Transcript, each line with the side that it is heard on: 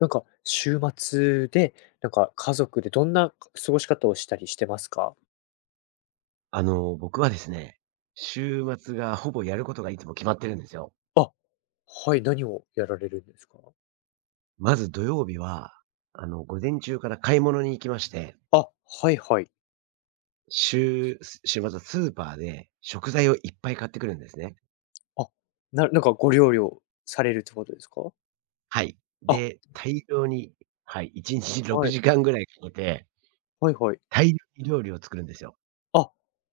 left: なんか、週末で、なんか家族でどんな過ごし方をしたりしてますか？
right: 僕はですね、週末がほぼやることがいつも決まってるんですよ。
left: あ、はい、何をやられるんですか？
right: まず土曜日は、午前中から買い物に行きまして、
left: あ、はいはい。
right: 週、週末はスーパーで食材をいっぱい買ってくるんですね。
left: あ、なんかご料理をされるってことですか？
right: はい。
left: あ、
right: で、大量に、はい、1日
left: は
right: 6
left: い。
right: 時間ぐらいかけて、
left: はいはい。
right: 大量に料理を作るんですよ。
left: あ、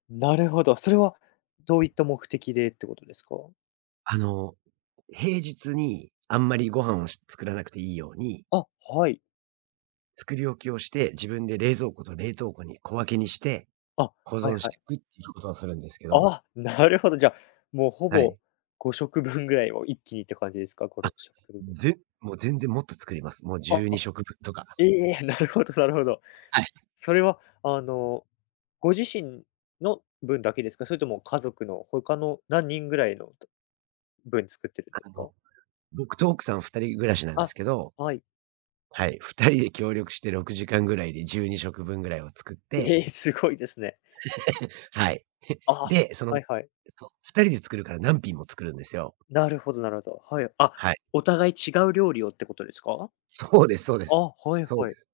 left: なるほど。それはどういった目的でってことですか？
right: あの、平日にあんまりご飯を作らなくていいように、
left: あ、はい。
right: 作り置きをして、自分で冷蔵庫と冷凍庫に小分けにして、
left: あ、
right: 保
left: はい
right: 存し
left: は
right: てい
left: い。
right: くっていうことをするんですけど、
left: あ、なるほど。じゃあ、もうほ
right: はい。
left: ぼ5食分ぐらいを一気にって感じですか？5、
right: あ、
left: 6食分。
right: もう全然もっと作ります。もう
left: あ、
right: 12食分とか。
left: ええ、なるほどなるほど。
right: はい。
left: それは、ご自身の分だけですか？それとも家族の他の何人ぐらいの分作ってるんで
right: あ
left: す
right: の、
left: か？
right: 僕と奥さん2人暮らしなんです
left: あ、
right: けど、
left: はい。
right: はい、2人で協力して6時間ぐらいで12食分ぐらいを作っ て、
left: ええ、すごいですね。
right: はい。
left: あ、
right: で、
left: はいはい。
right: そう、2人で作るから何品も作るんですよ。
left: なるほどなるほど。はい。あ、
right: はい。
left: お互い違う料理をってことですか？
right: そうですそうで
left: あ、
right: す。
left: はい
right: そう
left: は
right: で
left: い。
right: す。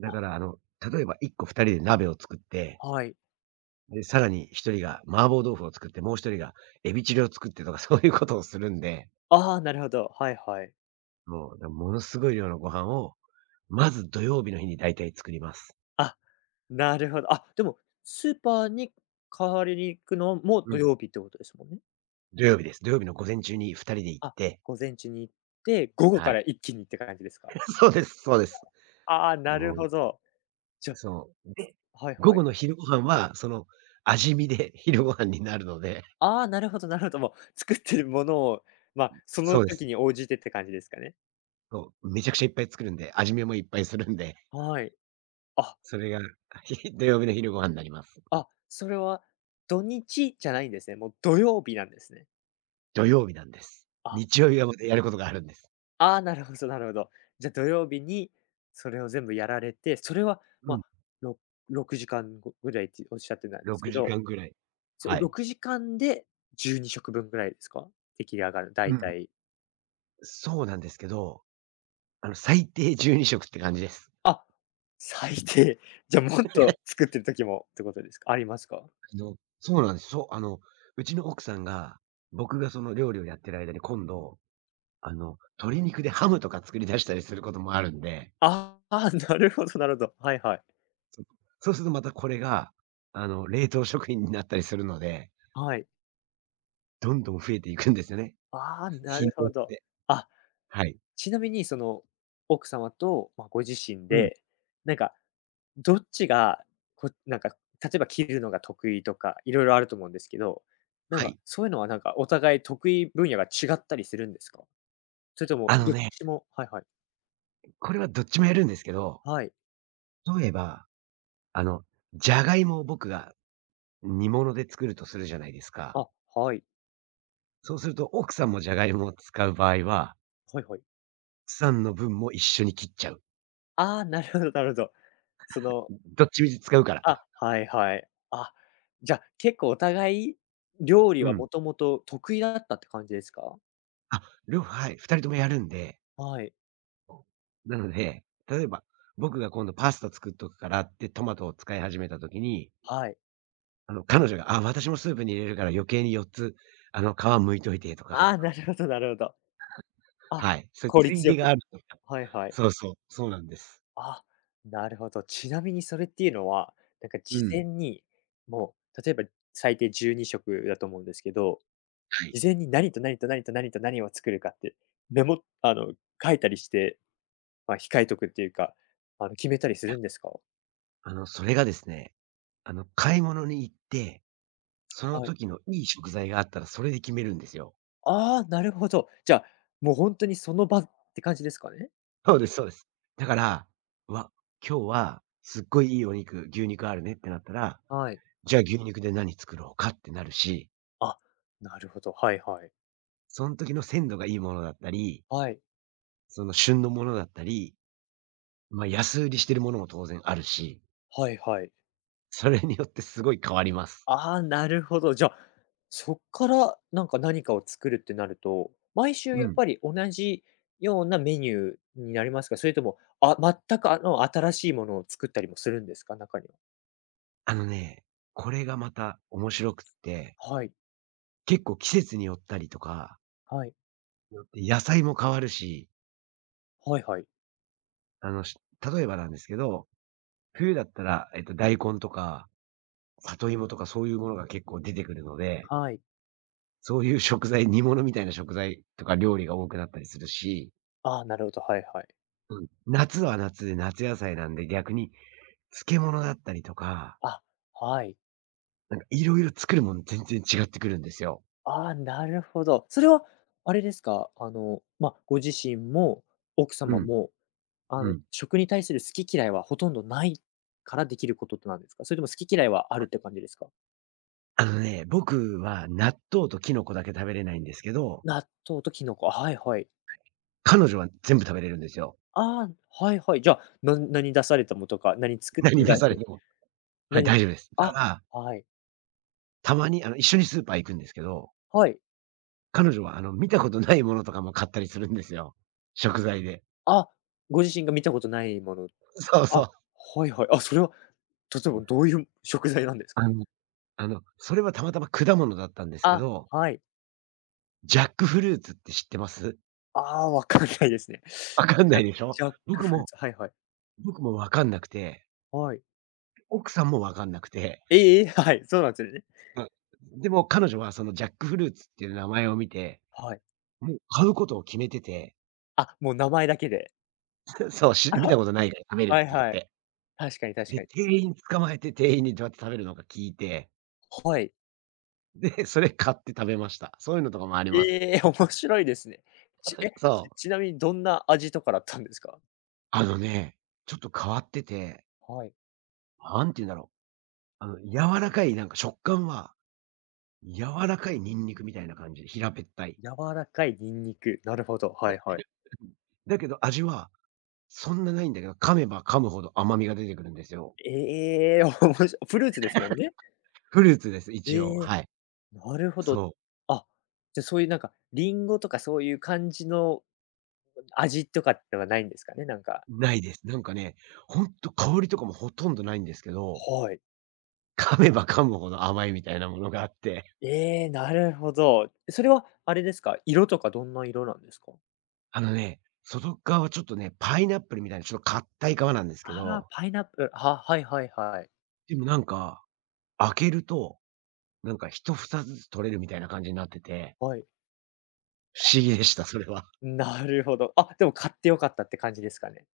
right: だから例えば1個2人で鍋を作って、
left: はい。
right: で、さらに1人が麻婆豆腐を作って、もう1人がエビチリを作ってとかそういうことをするんで、
left: ああ、なるほど。はいはい。
right: もう、だ、ものすごい量のご飯をまず土曜日の日に大体作ります。
left: あ、なるほど。あ、でも、スーパーに代わりに行くのも
right: う
left: 土
right: ん、
left: 曜日ってことですもんね。
right: 土曜日です。土曜日の午前中に2人で行っ
left: あ、
right: て、
left: 午前中に行って、午後
right: は
left: か
right: い。
left: ら一気にって感じですか？
right: そうです、そうです。
left: ああ、なる
right: もう、
left: ほど。じゃ
right: そう。で、
left: はい
right: 午
left: は
right: 後
left: い。
right: の昼ご飯は、味見で 昼ご飯になるので、
left: ああ、なるほどなるほど。もう作ってるものを、ま、そ
right: そ
left: の
right: うで
left: 時
right: す。
left: に応じてって感じですかね。
right: そう、めちゃくちゃいっぱい作るんで、味見もいっぱいするんで、
left: はい。あ、
right: それが 土曜日の昼ご飯になります。
left: あ、それは土日じゃないんですね。もう土曜日なんですね。
right: 土曜日なんです。
left: あ、
right: 日曜日はまたやることがあるんです。
left: ああ、なるほどなるほど。じゃ、土曜日にそれを全部やられて、それは、
right: う
left: ま、
right: ん、
left: ろ6時間ぐらいっておっしゃってたんです
right: 6
left: け
right: 時
left: ど、
right: 間ぐらい。はい。
left: 6時間で12食分ぐらいですか？出来上がる、大
right: うん、
left: 体。
right: そうなんですけど、最低12食って感じです。
left: あ、最低。じゃ、もっと作ってる時もってことですか？ありますか？
right: そうなんです。そう、うちの奥さんが、僕がその料理をやってる間に今度、鶏肉でハムとか作り出したりすることもあるんで、
left: ああ、なるほどなるほど。はいはい。
right: そそうするとまたこれが、冷凍食品になったりするので、
left: はい。
right: どんどん増えていくんですよね。
left: ああ、な
right: 日に
left: る
right: よっ
left: ほど。
right: て。
left: あ、
right: はい。
left: ちなみにその、奥様と、ま、ご自身
right: うん。
left: で、なんか、どっちが、なんか、例えば切るのが得意とか、色々あると思うんですけど、なん
right: は
left: か、
right: い。
left: そういうのはなんか、お互い得意分野が違ったりするんですか？それとも
right: あの
left: どっ
right: ね、
left: ちもはいはい。
right: これはどっちもやるんですけど、
left: はい。
right: 例えば、あの、じゃがいもを僕が煮物で作るとするじゃないですか。
left: あ、はい。
right: そうすると奥さんもじゃがいもを使う場合は、
left: はいはい。
right: 奥さんの分も一緒に切っちゃう。
left: ああ、なるほどなるほど。その
right: どっちみち使うから。
left: あ、はいはい。あ、じゃ、結構お互い、料理
right: う
left: は
right: ん。
left: もともと得意だったって感じですか？
right: あ、両方、はい、2人ともやるんで。
left: はい、
right: なので、例えば、僕が今度パスタ作っとくからってトマトを使い始めた時に、
left: はい。
right: 彼女が、あ、私もスープに入れるから余計に4つ、皮剥いといてと
left: あ
right: か、
left: あ、なるほどなるほど。あ、
right: はい、そういう
left: 効
right: つい
left: 率よ
right: でが
left: く
right: あるとか。
left: はいはい。
right: そうそう、そうなんです。
left: あ、なるほど。ちなみにそれっていうのは、なんか
right: う
left: 事
right: ん。
left: 前に、もう、例えば最低12食だと思うんですけど、
right: はい。
left: 事前に何と何と何と何と何を作るかって、メモ書いたりして、まあ、控えとくっていうか、決めたり
right: い
left: す
right: や、
left: るんですか？
right: それがですね、買い物に行って、その
left: はい。
right: 時のいい食材があったらそれで決めるんですよ。
left: ああ、なるほど。じゃあ、もう本当にその場って感じですかね？
right: そうですそうです。だから、うわ、今日はすっごいいいお肉、牛肉あるねってなったら、
left: はい。
right: じゃあ牛肉で何作ろうかってなるし、
left: あ、なるほど、はいはい。
right: その時の鮮度がいいものだったり、
left: はい。
right: その旬のものだったり、ま、安売りしてるものも当然あるし、
left: はいはい。
right: それによってすごい変わります。
left: ああ、なるほど。じゃあ、そっからなんか何かを作るってなると、毎週
right: う
left: やっ
right: ん。
left: ぱり同じようなメニューになりますか？それとも、あ、全く新しいものを作ったりもするんですか？中には。
right: あのね、これがまた面白くって、
left: はい、
right: 結構季節によったりとか、
left: はい、
right: よって野菜も変わるし、
left: はいはい。
right: あの、し例えばなんですけど、冬だったら、えっと、大根とか里芋とかそういうものが結構出てくるので、
left: はい。
right: そういう食材、煮物みたいな食材とか料理が多くなったりするし、
left: ああ、なるほど、はいはい。
right: うん、夏は夏で夏野菜なんで逆に漬物だったりとか、
left: あ、はい。
right: なんかいろいろ作るもの全然違ってくるんですよ。
left: ああ、なるほど。それはあれですか、まあ、ご自身も奥
right: う
left: 様
right: ん、
left: も、
right: うん。
left: 食に対する好き嫌いはほとんどないからできることってなんですか？それとも好き嫌いはあるって感じですか？
right: あのね、僕は納豆とキノコだけ食べれないんですけど、
left: 納豆とキノコ、はいはい。
right: 彼女は全部食べれるんですよ。
left: ああ、はいはい。じゃあ、何出されたもとか、何作って
right: 何
left: も
right: 出
left: 大
right: さ
left: 丈
right: れ
left: 夫
right: ても。はい、
left: 何
right: 大丈夫です。
left: あ、
right: だから、
left: はい、
right: たまに一緒にスーパー行くんですけど、
left: はい。
right: 彼女は見たことないものとかも買ったりするんですよ、食材で。
left: あ、ご自身が見たことないもの
right: そう
left: あ、
right: そう。
left: はいはい。あ、それは例えばどういう食材なんで すか？
right: あのそれはたまたま果物だったんですけ
left: あ、
right: ど、
left: はい。
right: ジャックフルーツって知ってます？
left: ああ、わかんないですね。
right: わかん
left: ジ
right: な
left: ャ
right: いでしょ？
left: ジャック
right: 僕
left: フルー
right: も
left: ツ、はいはい。
right: 僕もわかんなくて、
left: はい。
right: 奥さんもわかんなくて、
left: ええ、はい、そうなんですね。
right: うん。でも彼女はそのジャックフルーツっていう名前を見て、
left: はい。
right: もう買うことを決めてて、
left: あ、もう名前だけで。
right: そう、見た ことないから食べるっ
left: は
right: て
left: い
right: 言っ
left: はい。
right: て。
left: 確かに確
right: で、
left: かに。
right: 店員捕まえて店員にどうやって食べるのか聞いて、
left: はい。
right: で、それ買って食べました。そういうのとかもあります。
left: ええ、面白いですね。ちえ、
right: そ
left: ち
right: う。
left: ちなみにどんな味とかだったんですか？
right: あのね、ちょっと変わってて、
left: はい。
right: なんて言うんだろう。柔らかいなんか食感は、柔らかいニンニクみたいな感じで、平べったい。
left: 柔らかいニンニク、なるほど、はいはい。
right: だけど味は、そんなないんだけど、噛めば噛むほど甘みが出てくるんですよ。
left: ええ、おもしフルーツですもんね。
right: フルーツです、
left: え
right: 一応。
left: え、
right: はい。
left: なるほど。
right: そう。
left: あ、じゃ、そういうなんか、リンゴとかそういう感じの味とかではないんですかね、なんか。
right: ないです。なんかね、ほんと香りとかもほとんどないんですけど、
left: はい。
right: 噛めば噛むほど甘いみたいなものがあって、
left: ええ、なるほど。それはあれですか、色とかどんな色なんですか？
right: あのね、外側はちょっとね、パイナップルみたいなちょっと硬い皮なんですけ
left: ああ、
right: ど、
left: パイナップル、はいはいはい。
right: でもなんか、開けると、なんか一房ずつ取れるみたいな感じになってて、
left: はい。
right: 不
left: あ、
right: 思議でした、それは。
left: なるほど。あ、でも買って良かったって感じですかね？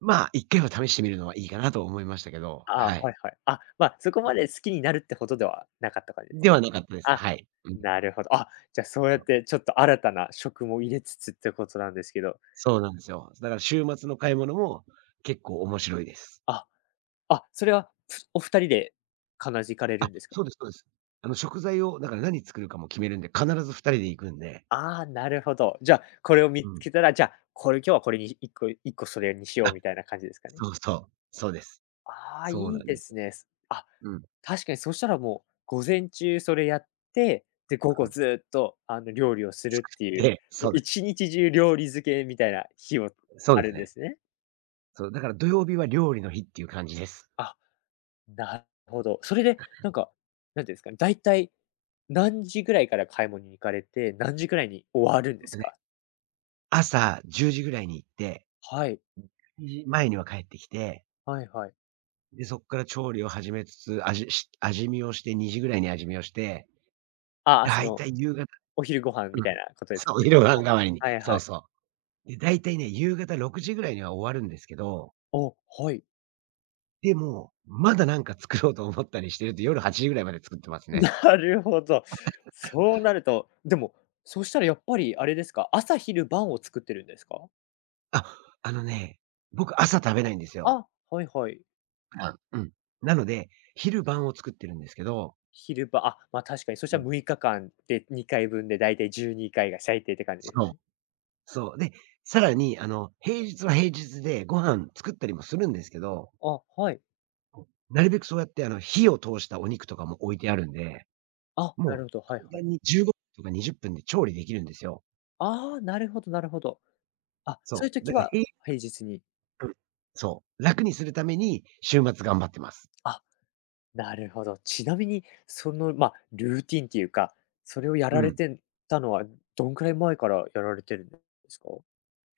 right: まあ、一回は試してみるのはいいかなと思いましたけど、
left: ああ、
right: はい。
left: はいはい。あ、まあ、そこま
right: で
left: で好きになるってほどではなかった感じです。
right: ではなかったです。
left: あ、
right: はい。うん。
left: なるほど。あ、じゃ、そうやっ
right: そう
left: てちょっと新たな食も入れつつってことなんですけど。
right: なんですよ。だから週末の買い物も結構面白いです。
left: あ、あ、それは、お二人で必ず行かれ
right: あ、
left: るんですか？
right: そうですそうです。食材をだから何作るかも決めるんで、必ず二人で行くんで。
left: ああ、なるほど。じゃあ、これを
right: う
left: 見つ
right: ん。
left: けたら、じゃあ、これ今日はこれに1個1個それにしよう
right: あ、
left: みたいな感じですかね？
right: そうそう。そうです。
left: ああ、い
right: そうな
left: い
right: ん
left: で
right: です
left: す
right: よ。
left: ね。あ、
right: うん、う
left: 確かにそしたらもう、午前中それやって、で、午後
right: ん。
left: ずっと、料理をするっていう、
right: で、
left: も
right: そ
left: う
right: うです。
left: 1日中料理漬けみたいな日も
right: そう
left: あ
right: です
left: るんで
right: ね。
left: すね。
right: そう、だから土曜日は料理の日っていう感じです。
left: あ、なるほど。それで、なんか、なんていうんですかね、だいたい何時ぐらいから買い物に行かれて、何時ぐらいに終わるん
right: ほ
left: で
right: ん
left: す
right: とね、
left: か？
right: 朝10時ぐらいに行って、
left: はい、
right: 前には帰ってきて
left: はいはい。
right: で、そっから調理を始めつつ、味見をして、2時ぐらいに味見をして、
left: ああ、そ
right: だい
left: の
right: たい夕方うん。
left: お昼ご飯み たいなことですも
right: そ
left: ん
right: う、
left: ね。
right: 昼ご飯代わりに。
left: はい
right: そ
left: は
right: う
left: い。
right: そう。で、だいたいね、夕方6時ぐらいには終わるんですけど、
left: お、はい。
right: でも、まだなんか作ろうと思ったりしてると、夜8時ぐらいまで作ってますね。
left: なるほど。そうなると、でも、そしたらやっぱりあれですか、朝昼晩を作ってるんですか？
right: あ、あのね、僕朝食べないんですよ。
left: あ、はいはい。
right: 普段。うん。なので、昼晩を作ってるんですけど
left: 昼晩、あ、ま、確かにそし
right: う
left: たら
right: ん。
left: 6日間で2回分でだいたい12回が最低って感じです
right: そう、
left: ね。
right: そう。で、さらに平日は平日でご飯作ったりもするんですけど
left: あ、はい。
right: なるべくそうやって、火を通したお肉とかも置いてあるんで、
left: あ、な
right: も
left: るほど、は
right: う
left: いは
right: 簡
left: い。
right: 単に15分とか20分で調理できるんですよ。
left: ああ、なるほどなるほど。あ、そう
right: そ
left: いう
right: う。だ
left: 時
right: から
left: は
right: へい
left: 平日に。
right: うん。そう、楽にするために週末頑張ってます。
left: あ、なるほど。ちなみに、まあ、ルーティンっていうか、それをや
right: う
left: られ
right: ん。
left: てたのは、どんくらい前からやられてるんですか？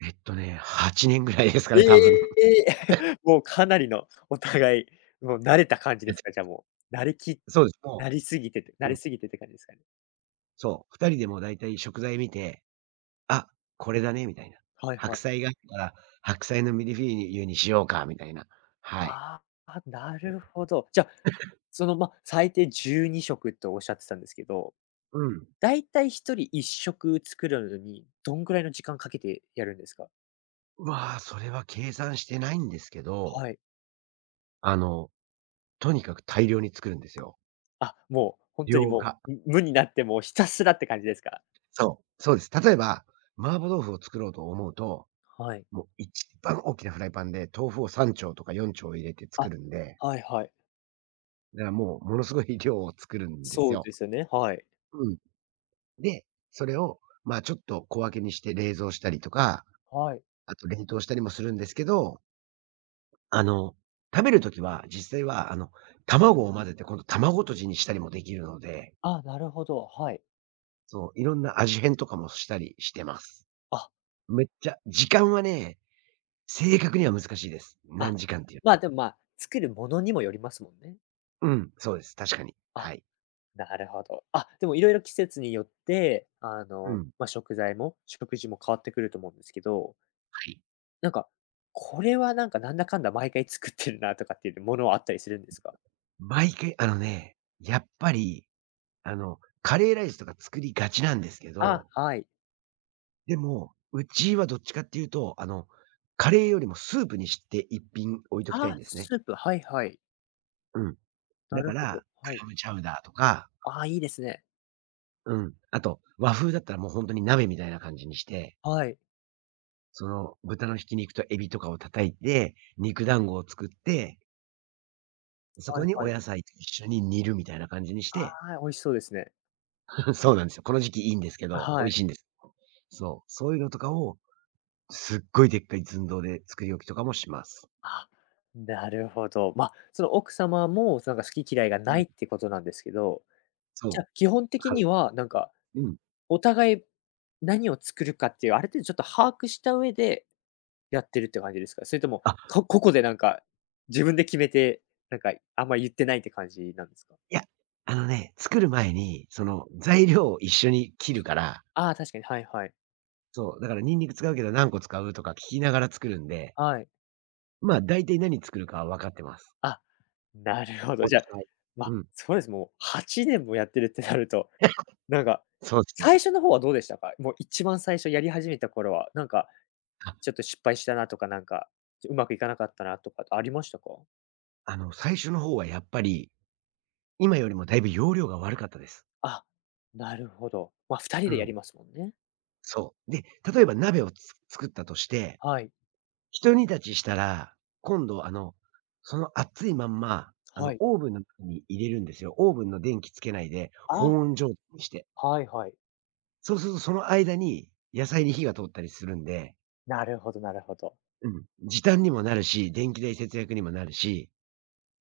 right: えっとね、8年ぐらいですか
left: え
right: ね、多分。
left: え もうかなりのお互い、もう慣れた感じで
right: やつ
left: すか？じゃあもう、
right: そうです。も
left: 慣れすぎてて慣
right: う、う
left: れ
right: ん、
left: すぎてって感じですかね？
right: そう、2人でもう大体食材見て、あ、これだねみたいな。
left: はい
right: 白
left: はい。
right: 菜があったら、白菜のミルフィーユにしようかみたいな。はい。
left: ああ、なるほど。じゃあ、まあ、最低12食とおっしゃってたんですけど、
right: うん。
left: だいたい1人1食作るのに、どんくらいの時間かけてやるんですか？
right: うわ、それは計算してないんですけど、
left: はい。
right: あのとにかく大量に作るんですよ。
left: あ、もう、本当に
right: 量
left: も
right: が。
left: う、無になって、もうひたすらって感じですか？
right: そう、そうです。例えば、麻婆豆腐を作ろうと思うと、
left: はい。
right: もう一番大きなフライパンで豆腐を3丁とか4丁入れて作
left: あ、
right: るんで、
left: はいはい。
right: だからもうものすごい量を作るんです
left: そう
right: よ。
left: ですよね、はい。
right: うん。で、それを、まあ、ちょっと小分けにして冷蔵したりとか、
left: はい。
right: あと冷凍したりもするんですけど、あの、食べるときは実際は、卵を混ぜて今度卵とじにしたりもできるので、
left: あ、なるほど、はい。
right: そう、いろんな味変とかもしたりしてます。
left: あ、
right: めっちゃ時間はね、正確には難しいです。
left: あ。
right: 何時間っていうの
left: まあ、
right: は。
left: でも、まあ、作るものにもよりますもんね。
right: うん、そうです。確かに。
left: あ、
right: はい。
left: なるほど。あ、でもいろいろ季節によって、
right: うん。
left: まあ、食材も、食事も変わってくると思うんですけど、
right: はい。
left: なんか、これはなんか、なんだかんだ毎回作ってるなとかっていうものはあったりするんですか？
right: 毎回、あのね、やっぱり、カレーライスとか作りがちなんですけ
left: あ、
right: ど、
left: はい。
right: でも、うちはどっちかっていうと、カレーよりもスープにして一品置いときたいん
left: あ、
right: ですね。
left: スープ、はいはい。
right: うん。
left: な
right: だか
left: るほど、
right: ら、ク
left: はい。
right: ラムチャウダーとか、
left: ああ、いいですね。
right: うん。あと、和風だったらもう本当に鍋みたいな感じにして、
left: はい。
right: その豚のひき肉とエビとかを叩いて、肉団子を作って、そ
left: は
right: こ
left: い
right: にお
left: はい。
right: 野菜と一緒に煮るみたいな感じにし
left: あ
right: て、
left: あ、美味しそうですね。
right: そうなんですよ。この時期いいんですけ
left: あ、
right: ど、美
left: は
right: 味
left: い。
right: しいんです。そう、そういうのとかを、すっごいでっかい寸胴で作り置きとかもします。
left: あ、なるほど。ま、その奥様も、なんか好き嫌いが
right: う
left: な
right: ん、
left: いってことなんですけど、じゃ
right: そ
left: あ、基本
right: う、
left: 的
right: はい。
left: にはなんか、
right: うん。
left: お互い何を作るかっていう、ある程度ちょっと把握した上でやってるって感じですか？それとも、
right: あ、
left: 個々でなんか、自分で決めて、なんかあんま言ってないって感じなんですか？
right: いや、あのね、作る前に、その材料を一緒に切るから、
left: ああ、確かに、はいはい。
right: そう、だからニンニク使うけど何個使うとか聞きながら作るんで、
left: はい。
right: まあ、大体何作るかは分かってます。
left: あ なるほど。
right: お
left: じゃあ、
right: 互い。
left: ま、あ
right: うん、
left: そうです、もう8年もやってるってなると、なんか、
right: そうですね。
left: 最初の方はどうでしたか？もう一番最初やり始めた頃は、なんか、
right: あ、
left: ちょっと失敗したなとか、なんか、うまくいかなかったなとかありましたか？
right: 最初の方はやっぱり、今よりもだいぶ容量が悪かったです。
left: あ、なるほど。ま、あ2人
right: う
left: でや
right: ん。
left: りますもんね。
right: そう。で、例えば鍋をつ作ったとして、
left: はい。
right: 一煮立ちしたら、今度その熱いまんま、
left: はい。
right: オーブンの中に入れるんですよ。オーブンの電気つけないで、保
left: あ、
right: 温状態にして。
left: はいはい。
right: そうするとその間に野菜に火が通ったりするんで、
left: なるほどなるほど。
right: うん、時短にもなるし、電気代節約にもなるし、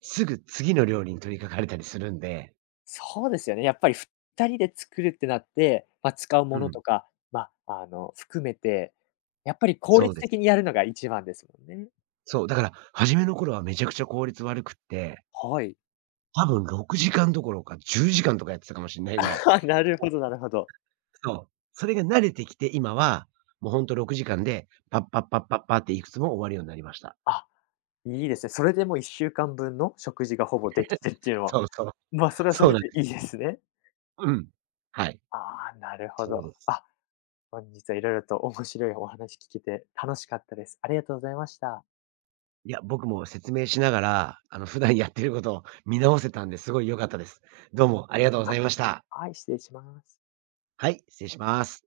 right: すぐ次の料理に取り掛かれたりするんで、
left: そうですよね。やっぱり2人で作るってなって、まあ、使う
right: う
left: もの
right: ん、
left: とか、まあ、含めて、やっぱり効
right: そう
left: 率
right: です。
left: 的にやるのが一番ですもんね。
right: そう、だから初めの頃はめちゃくちゃ効率悪くって、
left: はい。
right: 多分6時間どころか10時間とかやってたかもしれないぐらい。
left: なるほどなるほど。
right: そう。それが慣れてきて、今は、もうほんと6時間で、パッパッパッパッパっていくつも終わるようになりました。
left: あ、いいですね。それでもう1週間分の食事がほぼできてっていうのは、
right: そうそう。
left: まあ、それはそ
right: そう
left: れ
right: なん
left: で
right: で
left: い
right: す。
left: いですね。
right: うん。はい。
left: ああ、なるほ
right: そう
left: ど。
right: です。
left: あ、本日はいろいろと面白いお話聞けて楽しかったです。ありがとうございました。
right: いや、僕も説明しながら、普段やってることを見直せたんで、すごい良かったです。どうもありがとうござ
left: あ、
right: いました。
left: はい、失礼します。
right: はい、失礼します。